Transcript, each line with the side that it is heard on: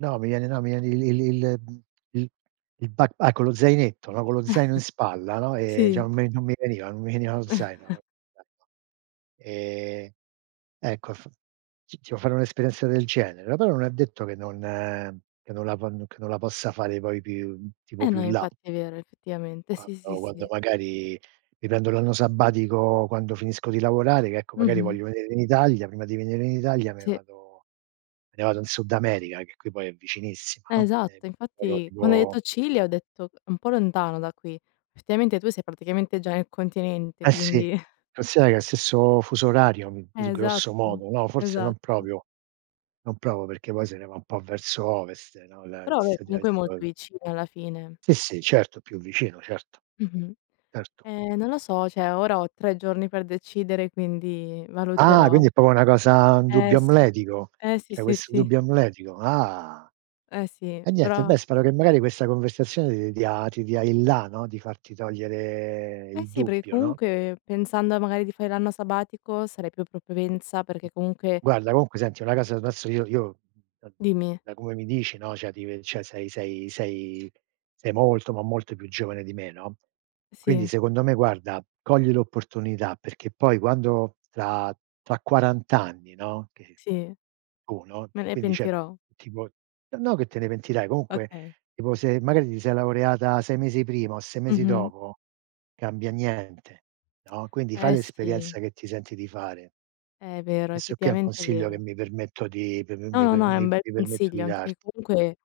right: No, mi viene no, mi viene il il il uhm, il il backpack con lo zainetto, no? Con lo zaino in spalla, no? E
left: Sì.
right: diciamo, me non mi veniva, non mi veniva lo zaino. [unintelligible] Ehm, ecco, f ti ti vuoi fare un'esperienza del genere. [unintelligible] non è detto che non, ehm, che non la ponno che non la possa fare poi più tipo
left: Eh,
right: più
left: no
right: in là.
left: infatti è vero, effettivamente,
right: Quando
left: sì, sì,
right: quando
left: sì.
right: magari mi prendo l'anno sabbatico, quando finisco di lavorare, che ecco, magari
left: Mh-mh.
right: voglio venire in Italia, prima di venire in Italia me
left: Sì.
right: vado me ne vado in Sud America, che qui poi è vicinissima,
left: Eh,
right: no? Ehm,
left: esatto,
right: però
left: infatti quando hai
right: tipo
left: detto Cile, ho detto: "È un po' lontano da qui". Effettivamente, tu sei praticamente già nel continente,
right: Eh, sì,
left: quindi
right: considera che è o stesso fuso orario, uhm, s
left: Eh,
right: grosso
left: esatto,
right: modo, no? Forse non
left: esatto.
right: proprio, non proprio perché poi se ne va un po' verso ovest, no, la
left: Però vabbè, comunque è molto
right: [unintelligible]
left: vicina, alla fine.
right: Sì, sì, certo, più vicino, certo,
left: Mh-mh.
right: certo.
left: Ehm, non lo so, cioè ora ho 3 giorni per decidere, quindi
right: Ah,
left: valuterò.
right: quindi, è proprio una cosa un
left: Eh,
right: dubbio
left: sì.
right: amletico.
left: Eh, sì,
right: C'hai
left: sì,
right: questo
left: sì.
right: dubbio amletico. Ah.
left: Eh, sì.
right: Eh, niente,
left: Però
right: beh spero che magari questa conversazione ti dia ti dia il la, no, di farti togliere
left: Eh,
right: il
left: sì, perché
right: dubbio, no?
left: comunque, pensando a magari di fare l'anno sabbatico, sarei più propensa, perché comunque
right: Guarda, comunque senti, una casa, adesso io io da
left: Dimmi.
right: da come mi dici, no? Cioè, ti ve cioè sei sei sei sei molto, ma molto più giovane di me, no? Quindi,
left: Sì.
right: secondo me guarda, cogli l'opportunità perché poi quando, tra tra quarant'anni, no? Che poi
left: Sì.
right: tu, no,
left: Me
right: tu
left: ne
right: quindi cioè
left: pentirò.
right: tipo ehm no che te ne pentirai, comunque
left: Okay.
right: tipo, se magari ti sei laureata 6 mesi prima o 6 mesi
left: Mh-mh.
right: dopo, cambia niente, no? Quindi, fai
left: Eh, sì.
right: l'esperienza che ti senti di fare.
left: Eh, è vero,
right: Questo qui è un
left: effettivamente è
right: consiglio che
left: vero.
right: mi permetto di prop
left: No,
right: mi
left: no,
right: per
left: no, è un
right: mi
left: bel
right: mi permetto di
left: consiglio, anche perché
right: darti.
left: comunque,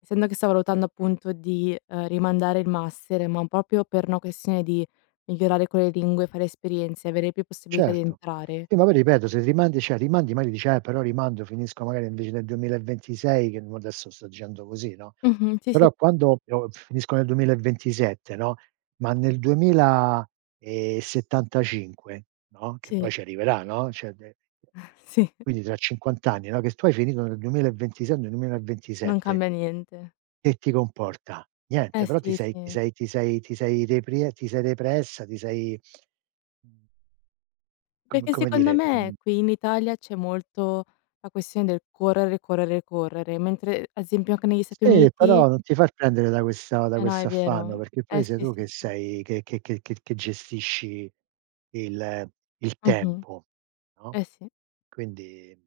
left: essendo che sto valutando appunto di, ehm, rimandare il master, ma proprio per una questione di migliorare quelle lingue, fare esperienze e avere più possibilità di
right: Certo.
left: entrare
right: Sì, ma poi ripeto, se rimandi, cioè, rimandi magari dici: "Eh, però rimando finisco, magari invece del 2026", che mo adesso sto dicendo così, no?
left: Mh-mh, sì, sì.
right: Però, quando io finisco nel 2027, no? Ma nel 2075, no? Che
left: Sì.
right: poi ci arriverà, no? Cioè devi
left: Sì.
right: Quindi tra 50 anni, no, che tu hai finito nel 2026, o nel duemila e
left: Non
right: ventisette
left: cambia niente.
right: che ti comporta? Niente,
left: Eh,
right: però ti
left: sì,
right: sei ti
left: sì.
right: sei ti sei ti sei reprie ti sei repressa, ti sei, uhm, com
left: Perché
right: come
left: secondo
right: dire,
left: me,
right: mhmm
left: qui in Italia, c'è molto la questione del correre, correre, correre, mentre, a esempio anche negli Stati
right: Sì,
left: Uniti
right: però non ti far prendere da questa da
left: Eh, no
right: questo
left: è
right: affanno,
left: vero.
right: perché
left: Eh,
right: poi sei
left: sì,
right: tu
left: sì,
right: che
left: sì.
right: sei che che che che che gestisci il il
left: Mh-mh.
right: tempo, no?
left: Eh, sì.
right: Quindi